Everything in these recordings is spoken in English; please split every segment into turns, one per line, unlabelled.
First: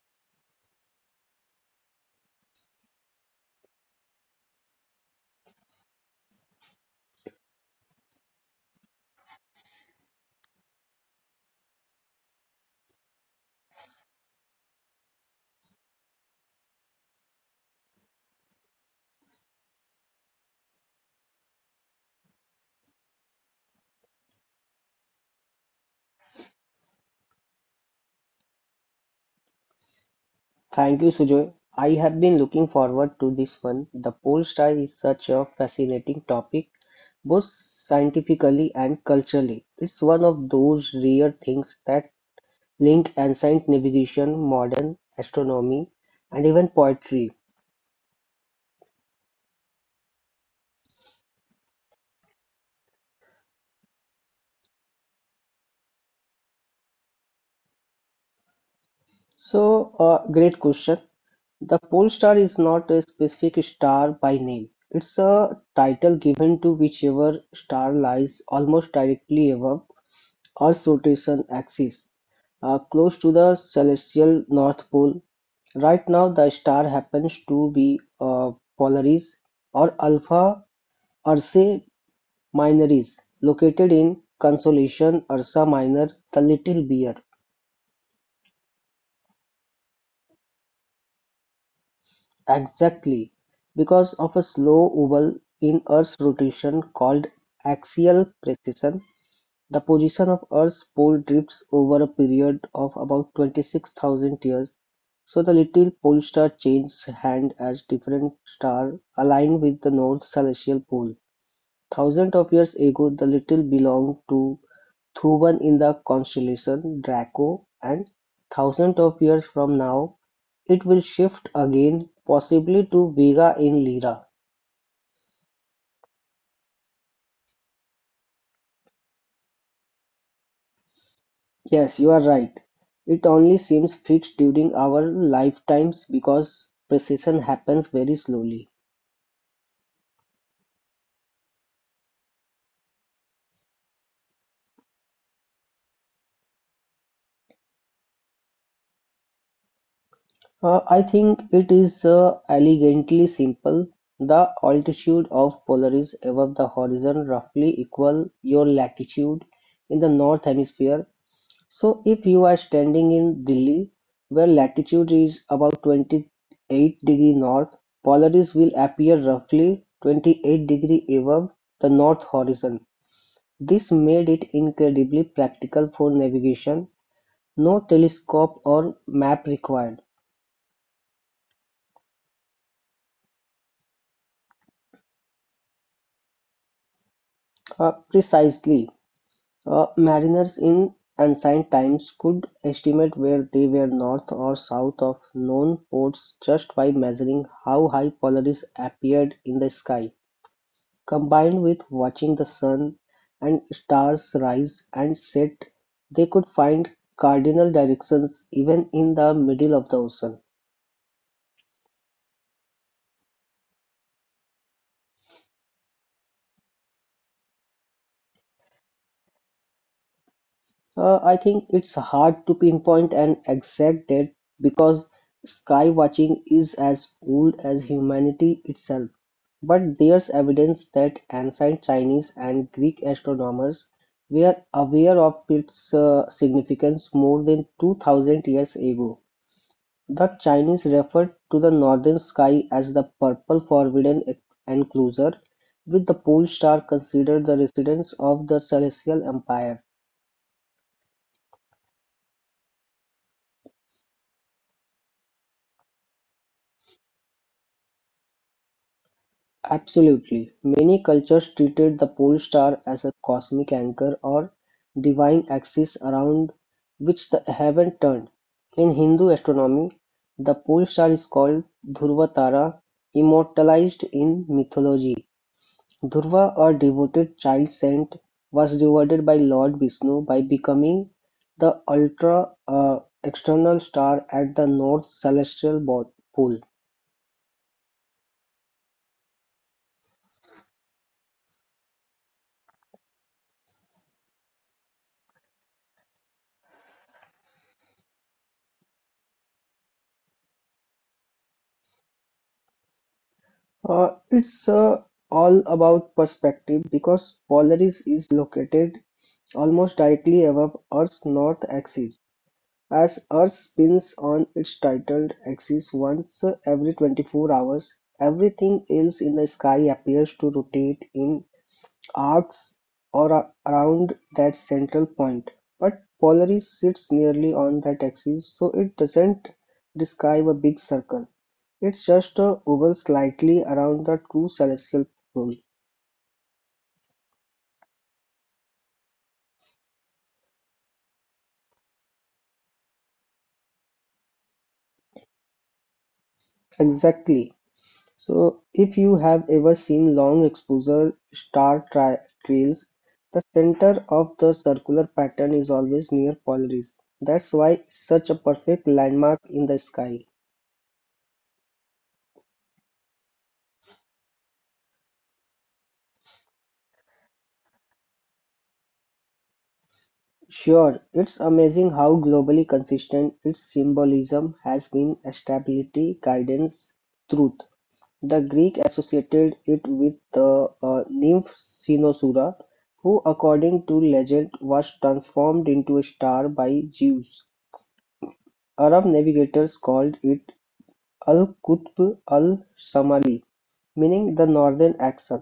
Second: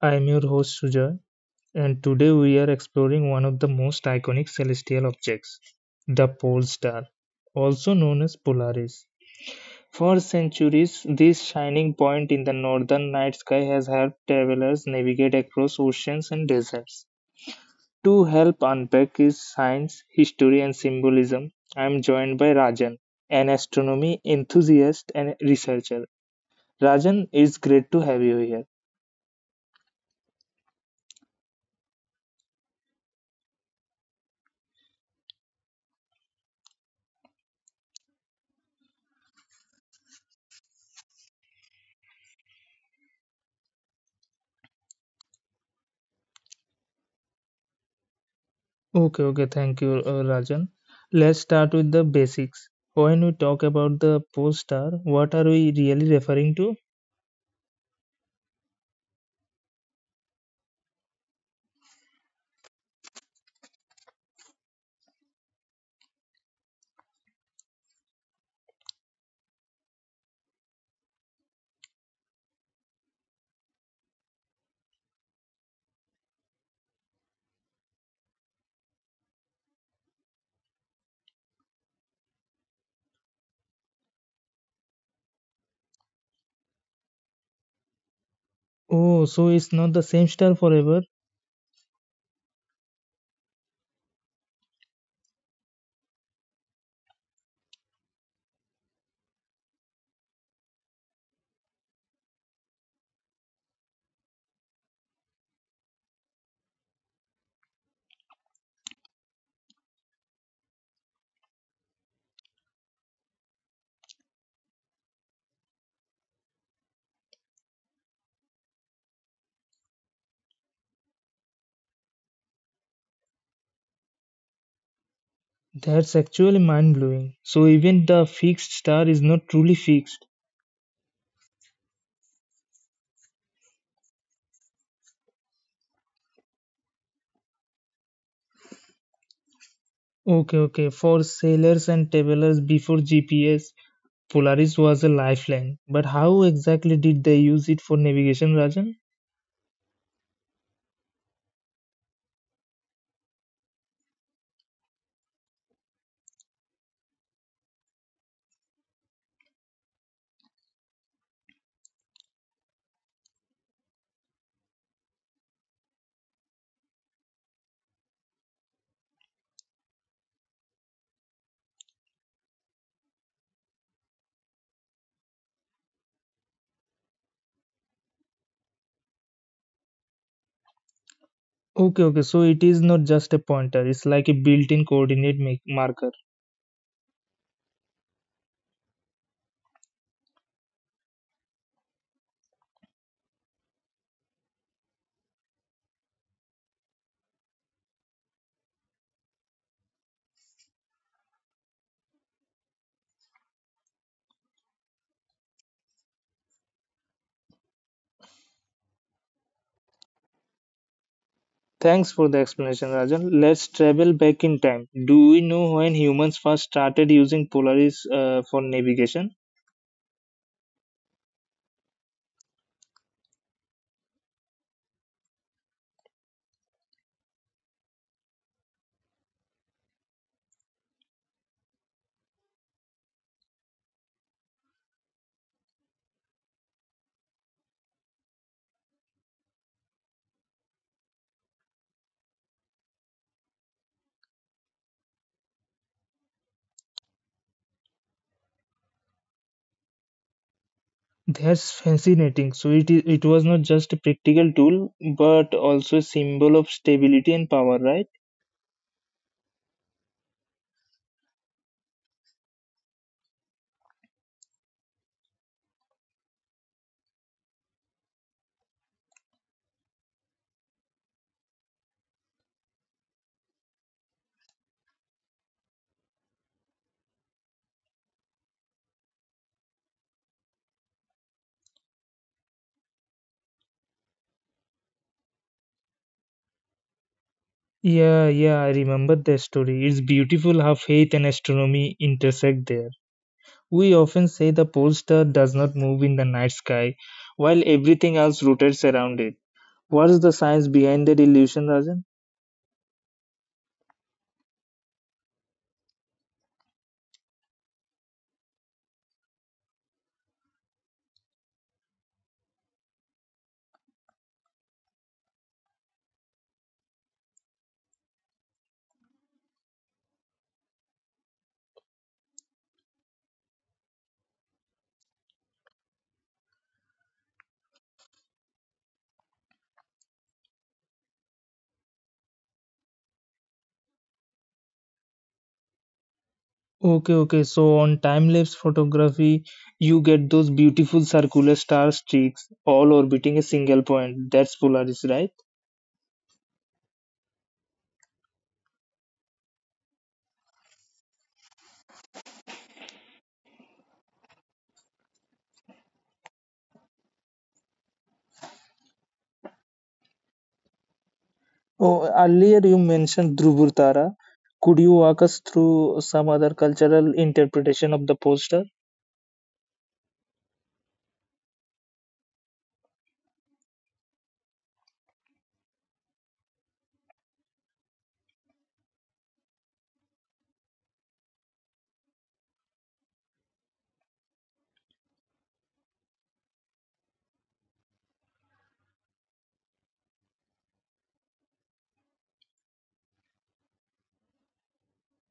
I am your host Sujoy and today we are exploring one of the most iconic celestial objects, the pole star, also known as Polaris. For centuries, this shining point in the northern night sky has helped travelers navigate across oceans and deserts. To help unpack its science, history and symbolism, I am joined by Rajan, an astronomy enthusiast and researcher. Rajan, it's great to have you here.
thank you, Sujoy. I have been looking forward to this one. The pole star is such a fascinating topic, both scientifically and culturally. It's one of those rare things that link ancient navigation, modern astronomy, and even poetry.
Okay, okay, thank you, Rajan. Let's start with the basics. When we talk about the post star, what are we really referring to?
So, Great question. The pole star is not a specific star by name. It's a title given to whichever star lies almost directly above Earth's rotation axis are close to the celestial north pole. Right now, the star happens to be Polaris or Alpha Ursae Minoris, located in constellation Ursa Minor, the Little Bear.
Oh, so it's not the same star forever.
Exactly, because of a slow oval in Earth's rotation called axial precession, the position of Earth's pole drifts over a period of about 26,000 years, so the Little Pole Star changes hand as different stars align with the north celestial pole. Thousands of years ago, the Little belonged to Thuban in the constellation Draco, and thousands of years from now, it will shift again, possibly to Vega in Lyra.
That's actually mind blowing. So even the fixed star is not truly fixed.
Yes, you are right. It only seems fixed during our lifetimes because precision happens very slowly.
Okay, okay. For sailors and travelers before GPS, Polaris was a lifeline. But how exactly did they use it for navigation, Rajan?
I think it is elegantly simple. The altitude of Polaris above the horizon roughly equal your latitude in the north hemisphere. So if you are standing in Delhi, where latitude is about 28-degree north, Polaris will appear roughly 28-degree above the north horizon. This made it incredibly practical for navigation; no telescope or map required.
Okay, okay. So it is not just a pointer. It's like a built-in coordinate marker.
Precisely. Mariners in ancient times could estimate where they were north or south of known ports just by measuring how high Polaris appeared in the sky. Combined with watching the sun and stars rise and set, they could find cardinal directions even in the middle of the ocean.
Thanks for the explanation, Rajan. Let's travel back in time. Do we know when humans first started using Polaris for navigation?
I think it's hard to pinpoint an exact date because sky watching is as old as humanity itself. But there's evidence that ancient Chinese and Greek astronomers were aware of its significance more than 2000 years ago. The Chinese referred to the northern sky as the purple enclosure, with the pole star considered the residence of the celestial empire.
That's fascinating. So it was not just a practical tool, but also a symbol of stability and power, right?
Absolutely, many cultures treated the pole star as a cosmic anchor or divine axis around which the heaven turned. In Hindu astronomy, the pole star is called Dhruva Tara, immortalized in mythology. Dhruva, a devoted child saint, was rewarded by Lord Vishnu by becoming the ultra external star at the north pole.
Yeah, yeah, I remember that story. It's beautiful how faith and astronomy intersect there. We often say the pole star does not move in the night sky, while everything else rotates around it. What is the science behind that illusion, Rajan?
It's all about perspective because Polaris is located almost directly above Earth's north axis. As Earth spins on its tidal axis once every 24 hours, everything else in the sky appears to rotate in arcs or around that central point. But Polaris sits nearly on that axis, so it doesn't describe a big circle. It's just a oval slightly around the true celestial pole.
Okay, okay. So on time-lapse photography, you get those beautiful circular star streaks all orbiting a single point. That's Polaris, right?
Exactly. So, if you have ever seen long exposure star tri trails, the center of the circular pattern is always near Polaris. That's why it's such a perfect landmark in the sky.
Oh, earlier you mentioned Dhruvatara. Could you walk us through some other cultural interpretation of the poster?
Sure, it's amazing how globally consistent its symbolism has been stability, guidance, truth. The Greek associated it with the nymph Cynosura, who according to legend was transformed into a star by Zeus. Arab navigators called it Al-Qutb al-Shamali, meaning the northern axis,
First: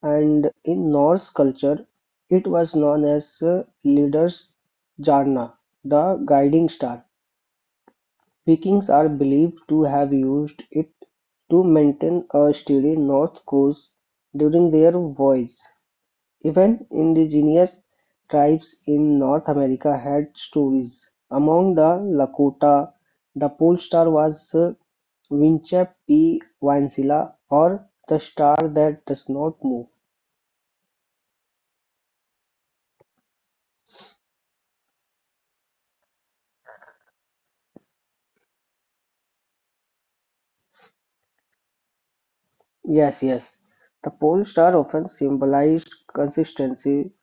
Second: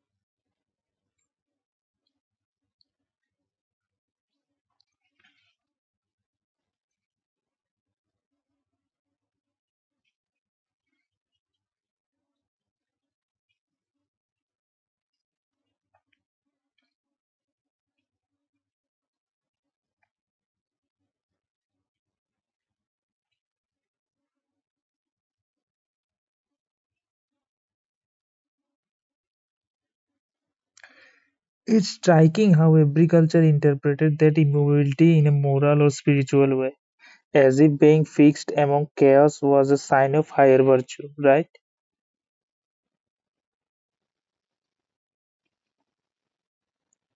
and in Norse culture it was known as Leader's Jana, the guiding star. Vikings are believed to have used it to maintain a steady north course during their voyages; even indigenous tribes in North America had stories. Among the Lakota, the pole star was Winchep P. Wancilla, or "the star that does not move."
It's striking how every culture interpreted that immovability in a moral or spiritual way, as if being fixed among chaos was a sign of higher virtue, right?
Yes, yes. The pole star often symbolized consistency,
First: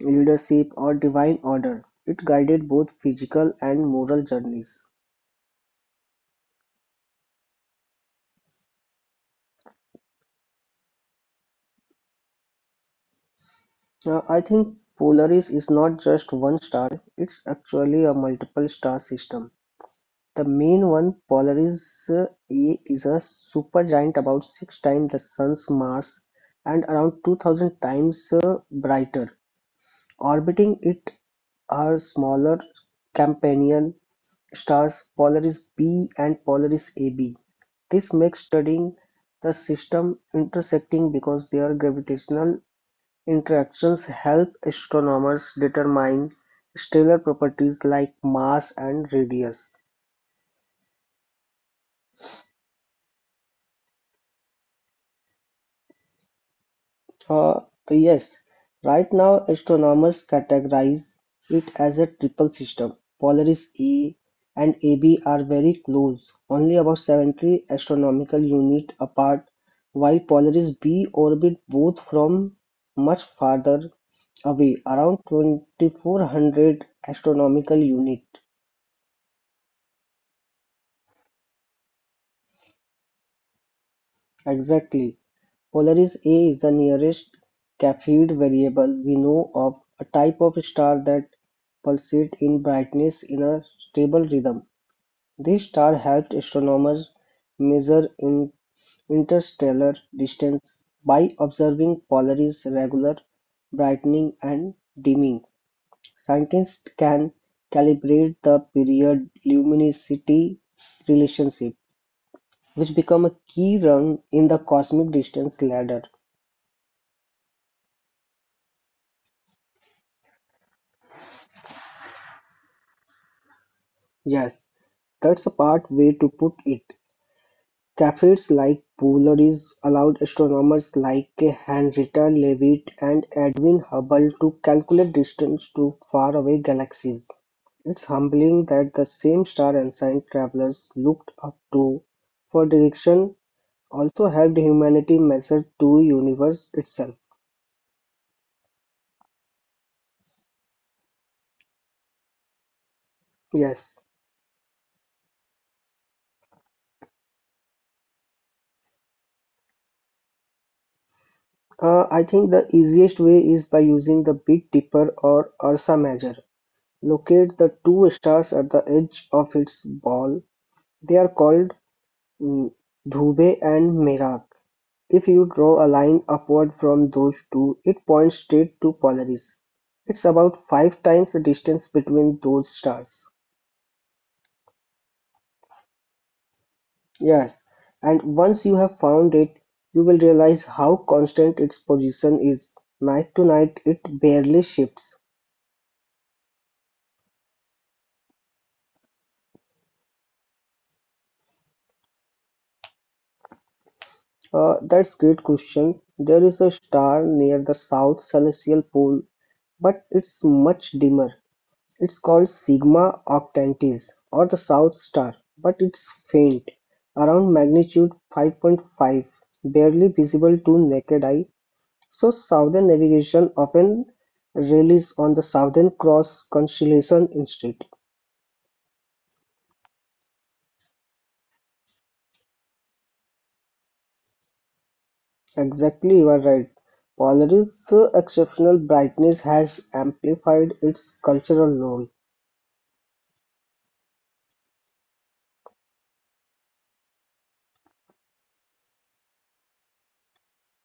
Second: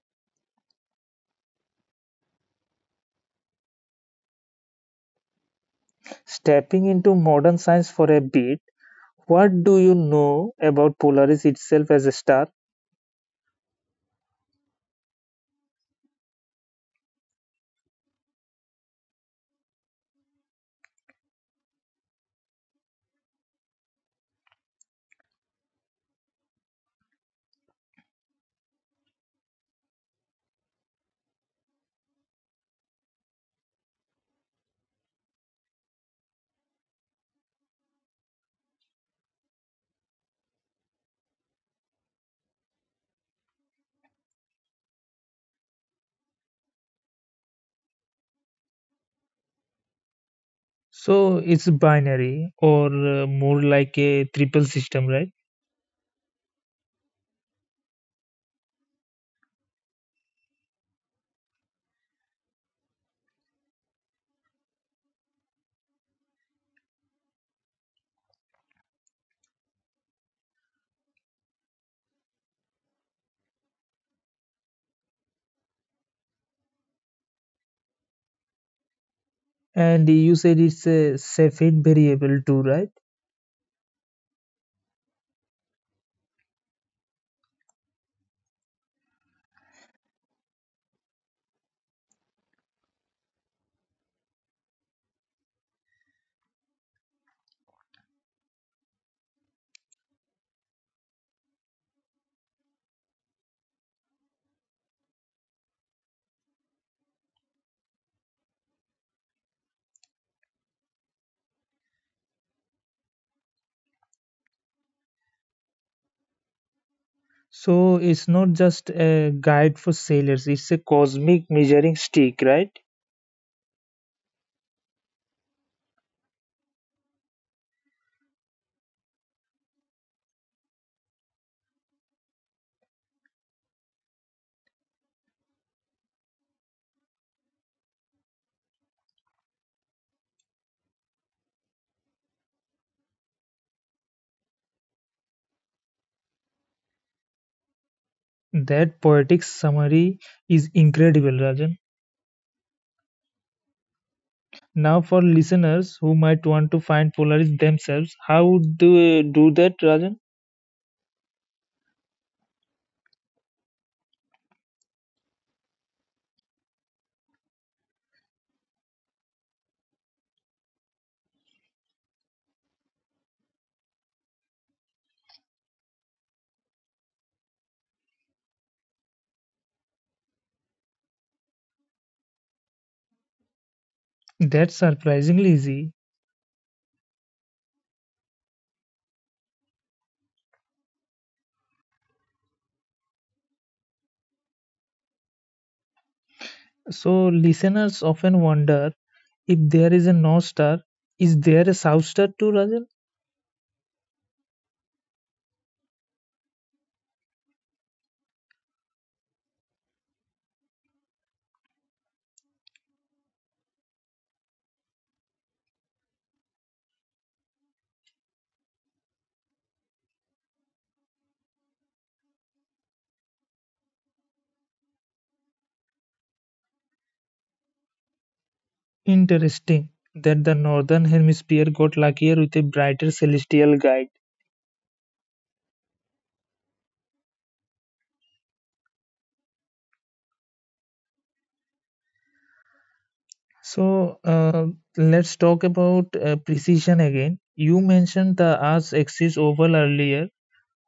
leadership, or divine order. It guided both physical and moral journeys.
Stepping into modern science for a bit, what do you know about Polaris itself as a star?
Now, I think Polaris is not just one star, it's actually a multiple star system. The main one, Polaris A, is a supergiant about six times the Sun's mass and around 2000 times brighter. Orbiting it are smaller companion stars Polaris B and Polaris AB. This makes studying the system intersecting because their gravitational interactions help astronomers determine stellar properties like mass and radius.
So it's binary or more like a triple system, right?
Uh, yes, right now astronomers categorize it as a triple system. Polaris A and AB are very close, only about 70 astronomical unit apart, while Polaris B orbit both from much farther away, around 2400 astronomical unit
And you said it's a Cepheid variable too, right?
exactly. Polaris A is the nearest Cepheid variable we know of, a type of star that pulsate in brightness in a stable rhythm. This star helped astronomers measure in interstellar distance by observing Polaris' regular brightening and dimming. Scientists can calibrate the period luminosity relationship, which become a key rung in the cosmic distance ladder.
So it's not just a guide for sailors, it's a cosmic measuring stick, right?
Yes, that's a part way to put it. Cafirs like Polaris allowed astronomers like Henrietta Leavitt and Edwin Hubble to calculate distance to faraway galaxies. It's humbling that the same star ancient travelers looked up to for direction also helped humanity measure to universe itself.
That poetic summary is incredible, Rajan.
Yes,
Now, for listeners who might want to find Polaris themselves, how would they do that, Rajan?
I think the easiest way is by using the Big Dipper or Ursa Major. Locate the two stars at the edge of its ball, they are called dhruve and merak. If you draw a line upward from those two, it points straight to Polaris. It's about five times the distance between those stars.
That's surprisingly easy.
Yes, and once you have found it, you will realize how constant its position is. Night to night, it barely shifts.
So listeners often wonder if there is a north star, is there a south star too, Rajan?
That's great question. There is a star near the south celestial pole, but it's much dimmer. It's called Sigma Octantis, or the South Star, but it's faint, around magnitude 5.5, barely visible to naked eye. So Southern Navigation often relies on the Southern Cross constellation instead.
Interesting that the northern hemisphere got luckier with a brighter celestial guide.
Exactly, you are right. Polaris' exceptional brightness has amplified its cultural role.
So let's talk about precision again. You mentioned the Earth's axis oval earlier.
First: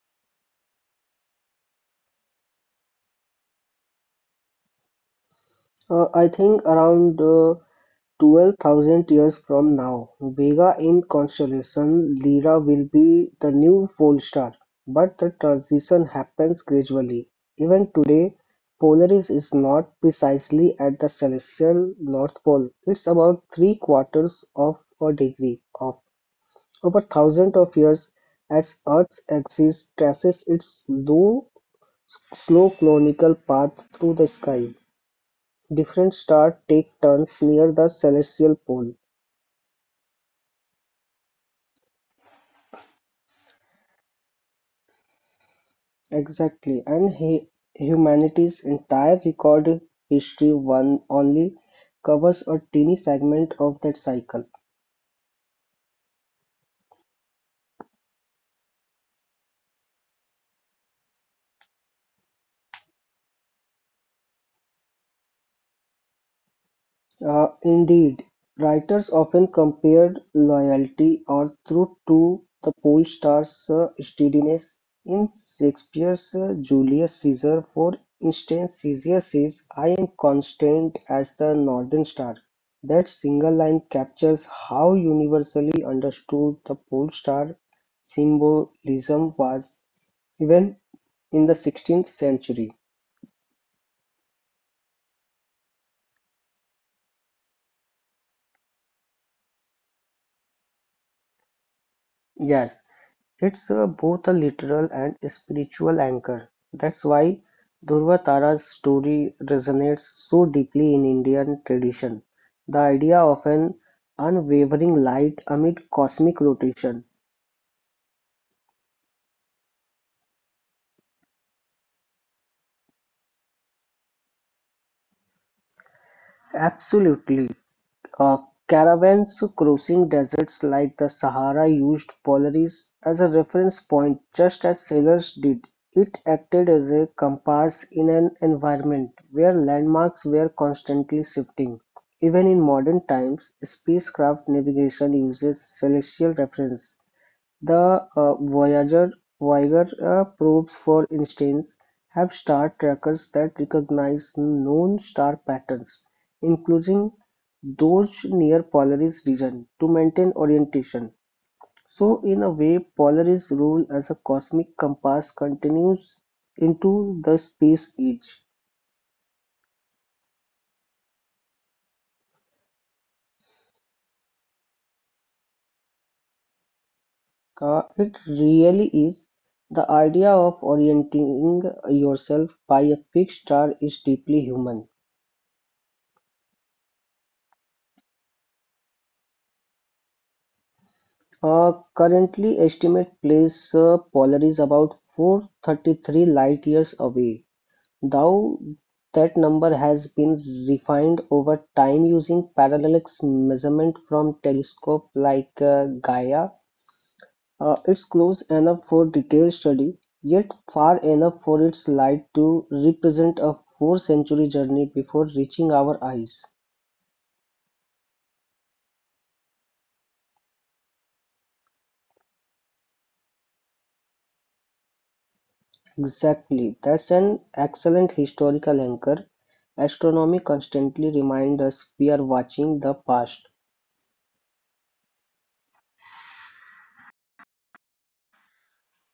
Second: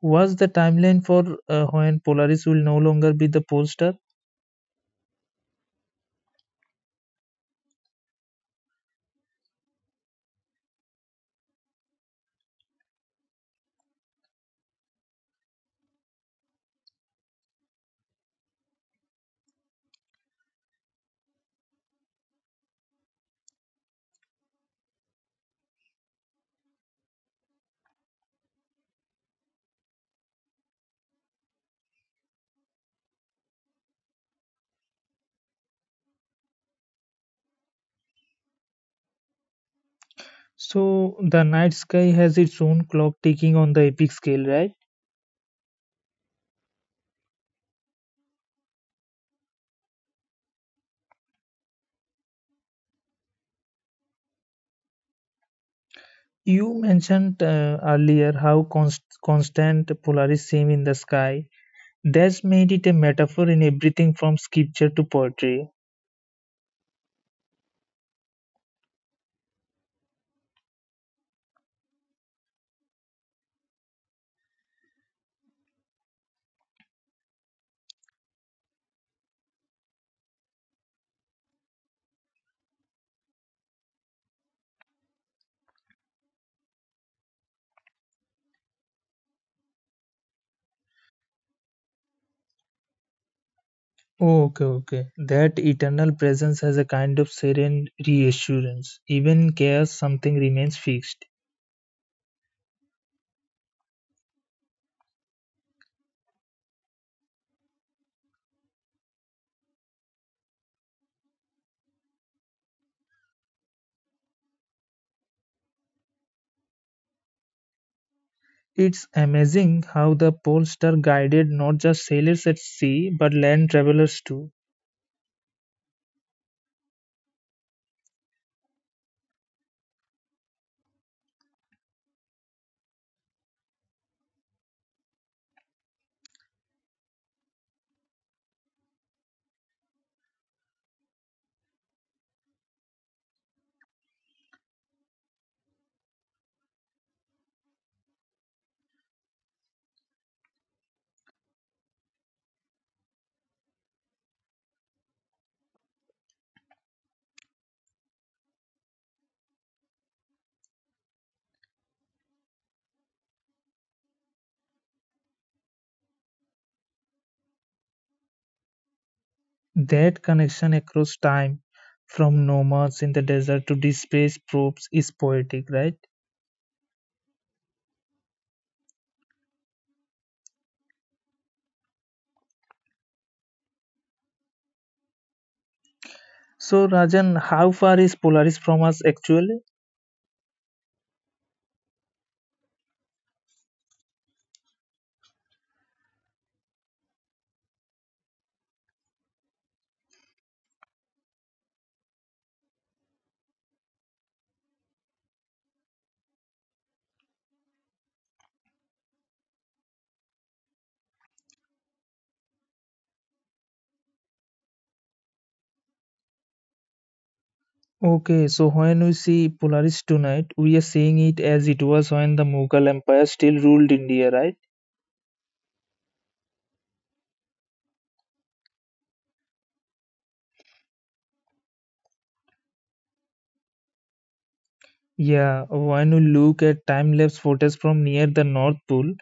Was the timeline for when Polaris will no longer be the pole star?
I think around 12,000 years from now, Vega in constellation Lyra will be the new pole star, but the transition happens gradually. Even today, Polaris is not precisely at the celestial north pole. It's about three-quarters of a degree off. Over thousands of years, as Earth's axis traces its low, slow conical path through the sky, different stars take turns near the celestial pole.
So the night sky has its own clock ticking on the epic scale, right?
Exactly, and humanity's entire recorded history one only covers a teeny segment of that cycle.
You mentioned earlier how constant Polaris seem in the sky. That's made it a metaphor in everything from sculpture to poetry.
Indeed, writers often compared loyalty or truth to the pole star's steadiness. In Shakespeare's Julius Caesar, for instance, Caesar says, I am constant as the northern star. That single line captures how universally understood the pole star symbolism was, even in the 16th century.
Okay, okay. That eternal presence has a kind of serene reassurance. Even in chaos, something remains fixed.
Yes, it's both a literal and spiritual anchor. That's why Durvatara's story resonates so deeply in Indian tradition. The idea of an unwavering light amid cosmic rotation.
It's amazing how the pole star guided not just sailors at sea, but land travelers too.
Absolutely. Uh, Caravans crossing deserts like the Sahara used Polaris as a reference point just as sailors did. It acted as a compass in an environment where landmarks were constantly shifting. Even in modern times, spacecraft navigation uses celestial reference. The Voyager probes, for instance, have star trackers that recognize known star patterns, including those near Polaris region, to maintain orientation. So, in a way, Polaris' role as a cosmic compass continues into the space age.
That connection across time, from nomads in the desert to displaced probes, is poetic, right?
It really is. The idea of orienting yourself by a fixed star is deeply human.
So, Rajan, how far is Polaris from us actually?
Currently estimate place Polaris about 433 light years away, though that number has been refined over time using parallax measurement from telescope like Gaia. It's close enough for detailed study, yet far enough for its light to represent a four century journey before reaching our eyes.
Okay, so when we see Polaris tonight, we are seeing it as it was when the Mughal Empire still ruled India, right?
Exactly. That's an excellent historical anchor. Astronomy constantly reminds us we are watching the past.
Yeah, when you look at time lapse photos from near the North Pole,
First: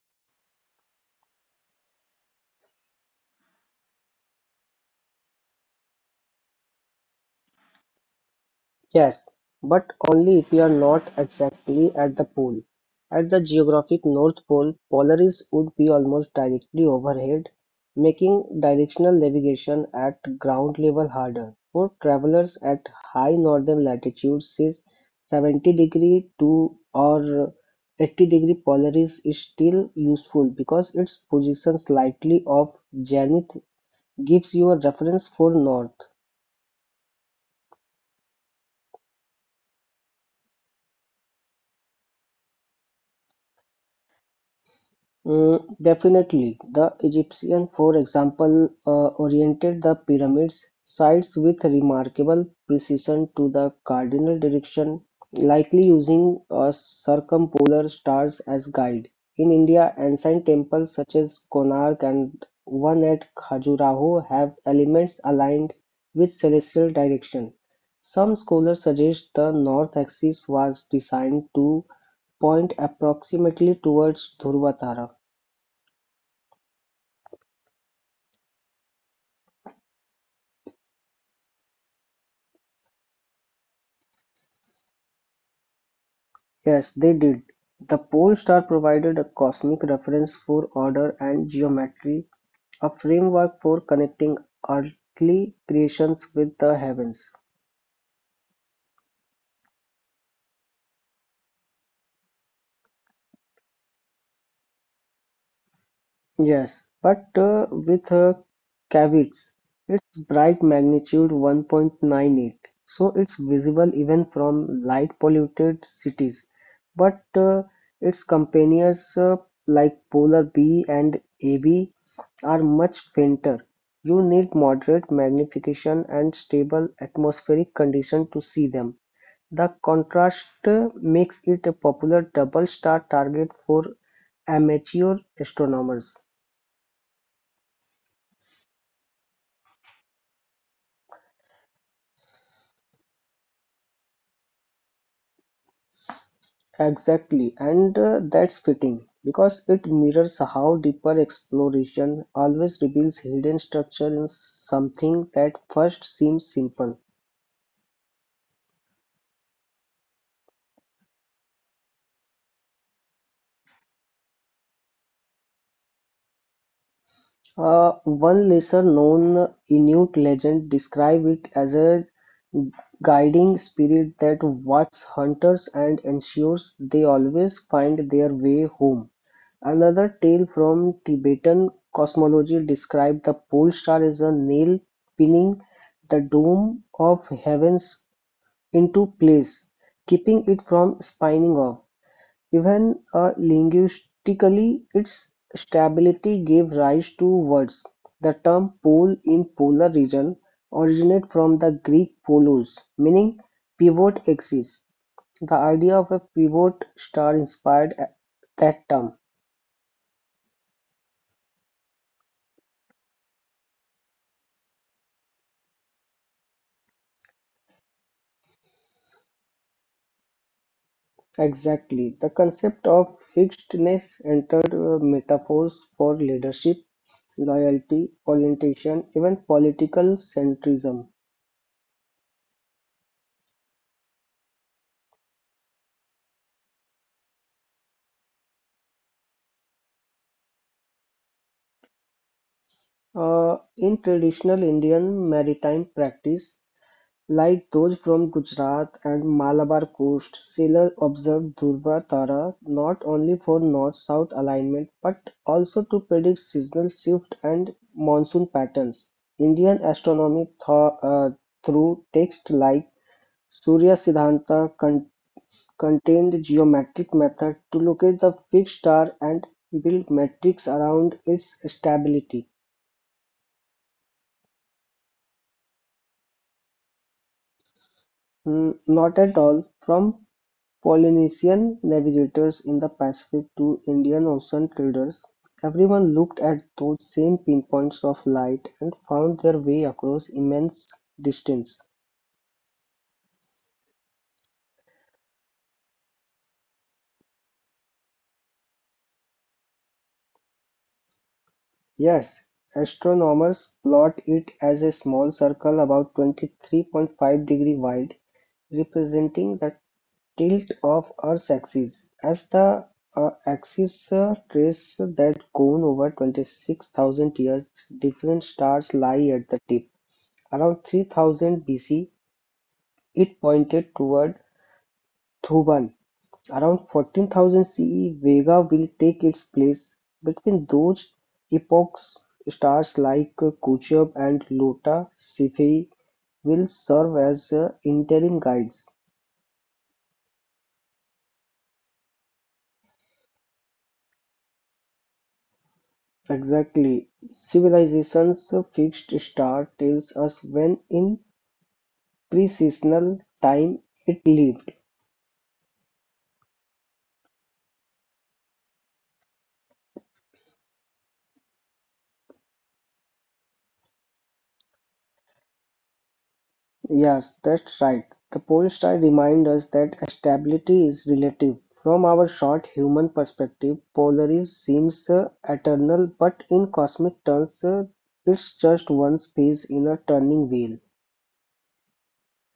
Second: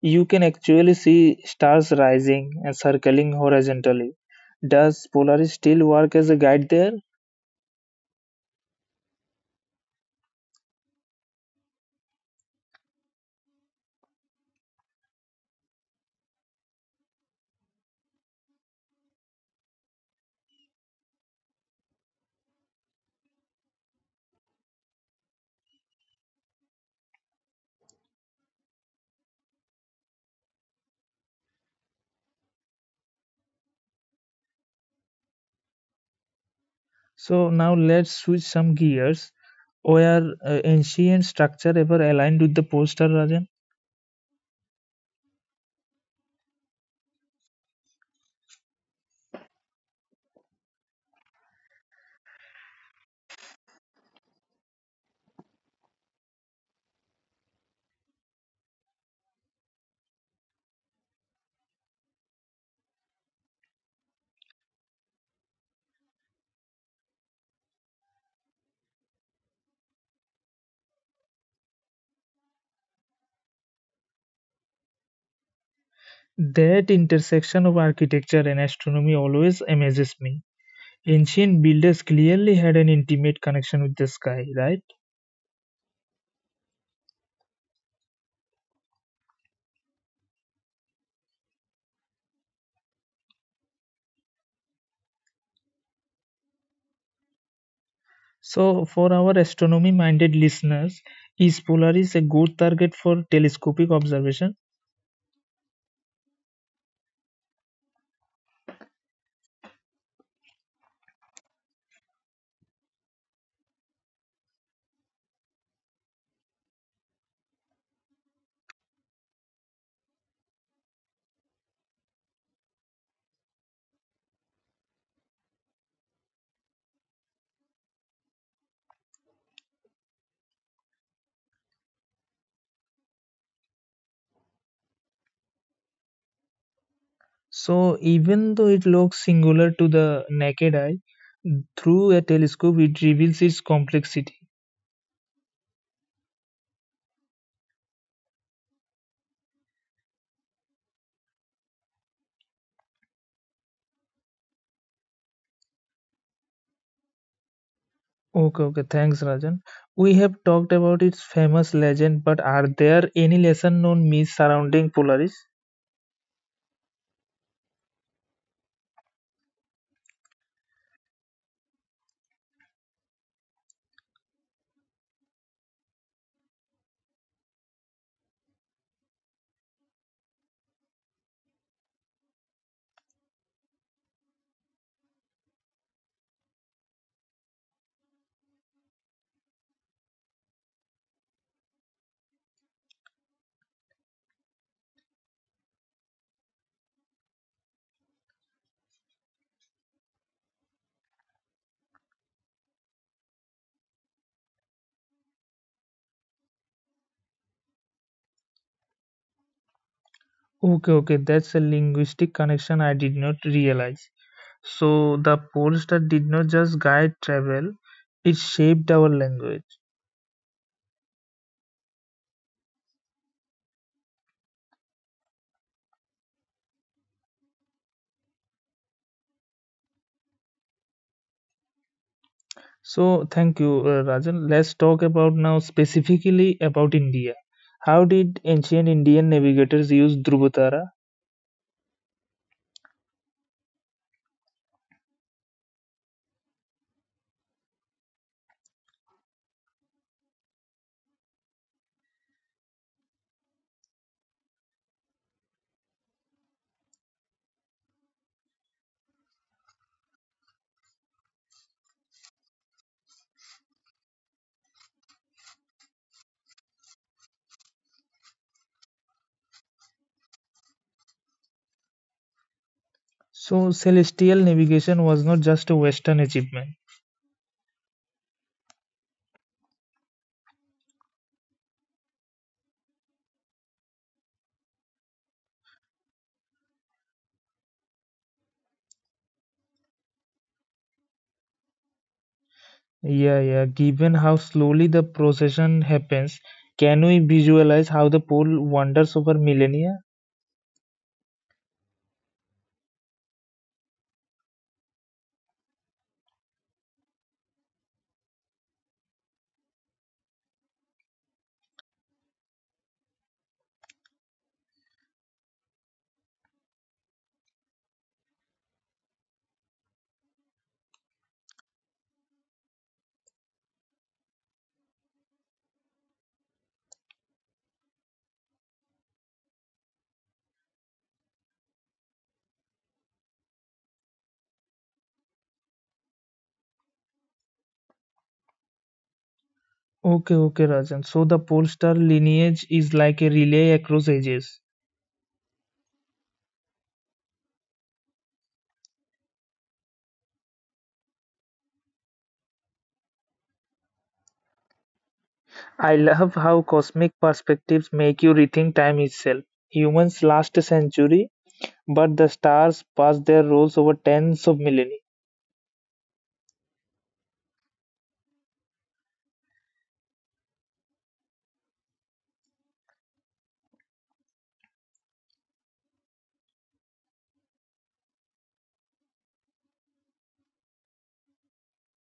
you can actually see stars rising and circling horizontally. Does Polaris still work as a guide there?
Yes, but only if you are not exactly at the pole. At the geographic North Pole, Polaris would be almost directly overhead, making directional navigation at ground level harder. For travelers at high northern latitudes, says 70 degree to or 80-degree Polaris is still useful because its position slightly off zenith gives you a reference for north.
So now let's switch some gears. Were ancient structure ever aligned with the poster, Rajan?
Mm, definitely. The Egyptian, for example, oriented the pyramids sites with remarkable precision to the cardinal direction, likely using circumpolar stars as guide. In India, ancient temples such as Konark and one at Khajuraho have elements aligned with celestial direction. Some scholars suggest the north axis was designed to point approximately towards Dhruva Tara.
That intersection of architecture and astronomy always amazes me. Ancient builders clearly had an intimate connection with the sky, right?
Yes, they did. The pole star provided a cosmic reference for order and geometry, a framework for connecting earthly creations with the heavens.
So, for our astronomy minded listeners, is Polaris a good target for telescopic observation?
Yes, but with caveats, its bright magnitude 1.98, so it's visible even from light polluted cities. But its companions like polar bee and AB are much fainter. You need moderate magnification and stable atmospheric condition to see them. The contrast makes it a popular double star target for amateur astronomers.
So, even though it looks singular to the naked eye, through a telescope it reveals its complexity.
Exactly, and that's fitting because it mirrors how deeper exploration always reveals hidden structure in something that first seems simple.
Okay, okay, thanks, Rajan. We have talked about its famous legend, but are there any lesser known myths surrounding Polaris?
One lesser-known Inuit legend describes it as a guiding spirit that watches hunters and ensures they always find their way home. Another tale from Tibetan cosmology describes the pole star as a nail pinning the dome of heavens into place, keeping it from spinning off. Even linguistically, its stability gave rise to words; the term "pole" in polar region originated from the Greek "polos", meaning "pivot axis". The idea of a pivot star inspired that term.
Okay, okay, that's a linguistic connection I did not realize. So the Polestar did not just guide travel, it shaped our language.
Exactly. The concept of fixedness entered metaphors for leadership, loyalty, orientation, even political centrism.
So thank you, Rajan. Let's talk about now specifically about India. How did ancient Indian navigators use Dhruvatara?
In traditional Indian maritime practice, like those from Gujarat and Malabar coast, sailors observe Dhruva Tara not only for north-south alignment but also to predict seasonal shift and monsoon patterns. Indian astronomy through texts like Surya Siddhanta contained geometric method to locate the fixed star and build metrics around its stability.
So celestial navigation was not just a Western achievement.
Mm, not at all, from Polynesian navigators in the Pacific to Indian Ocean traders, everyone looked at those same pinpoints of light and found their way across immense distance.
Yeah, yeah. Given how slowly the procession happens, can we visualize how the pole wanders over millennia?
Yes, astronomers plot it as a small circle about 23.5-degree wide, representing the tilt of Earth's axis, as the axis traces that cone over 26,000 years, different stars lie at the tip. Around 3000 BC, it pointed toward Thuban. Around 14,000 CE, Vega will take its place. Between those epochs, stars like Kuchab and Lota Cephei will serve as interim guides.
Okay, okay, Rajan. So the pole star lineage is like a relay across ages.
Exactly. Civilization's fixed star tells us when in pre-seasonal time it lived.
I love how cosmic perspectives make you rethink time itself. Humans last a century, but the stars pass their roles over tens of millennia.
Yes, that's right. The pole star reminds us that stability is relative. From our short human perspective, Polaris seems eternal, but in cosmic terms, it's just one space in a turning wheel.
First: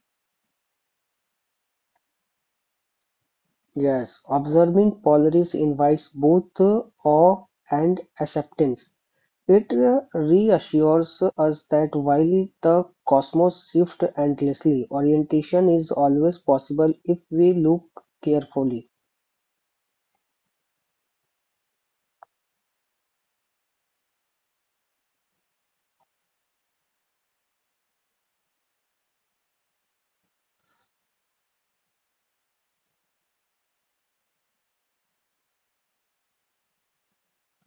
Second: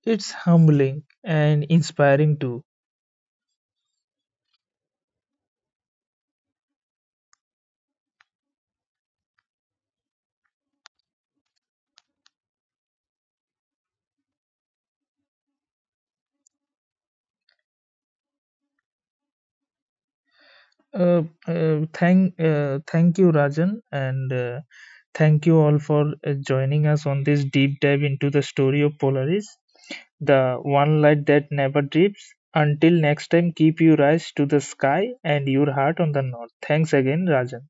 It's humbling and inspiring too.
Yes, observing Polaris invites both awe and acceptance. It reassures us that while the cosmos shifts endlessly, orientation is always possible if we look carefully.
Thank you, Rajan, and thank you all for joining us on this deep dive into the story of Polaris. The one light that never dips. Until next time, keep your eyes to the sky and your heart on the north. Thanks again, Rajan.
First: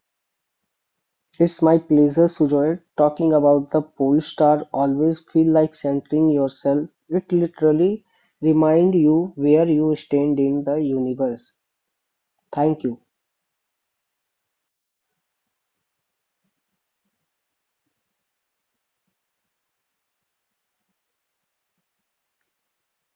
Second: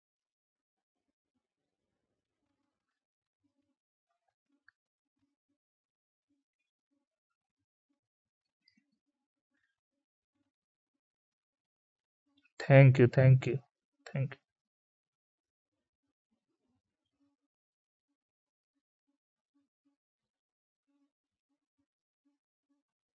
It's my pleasure, Sujoy, talking about the pole star. Always feel like centering yourself. It literally reminds you where you stand in the universe. Thank
Thank
you.
you, thank you, thank you.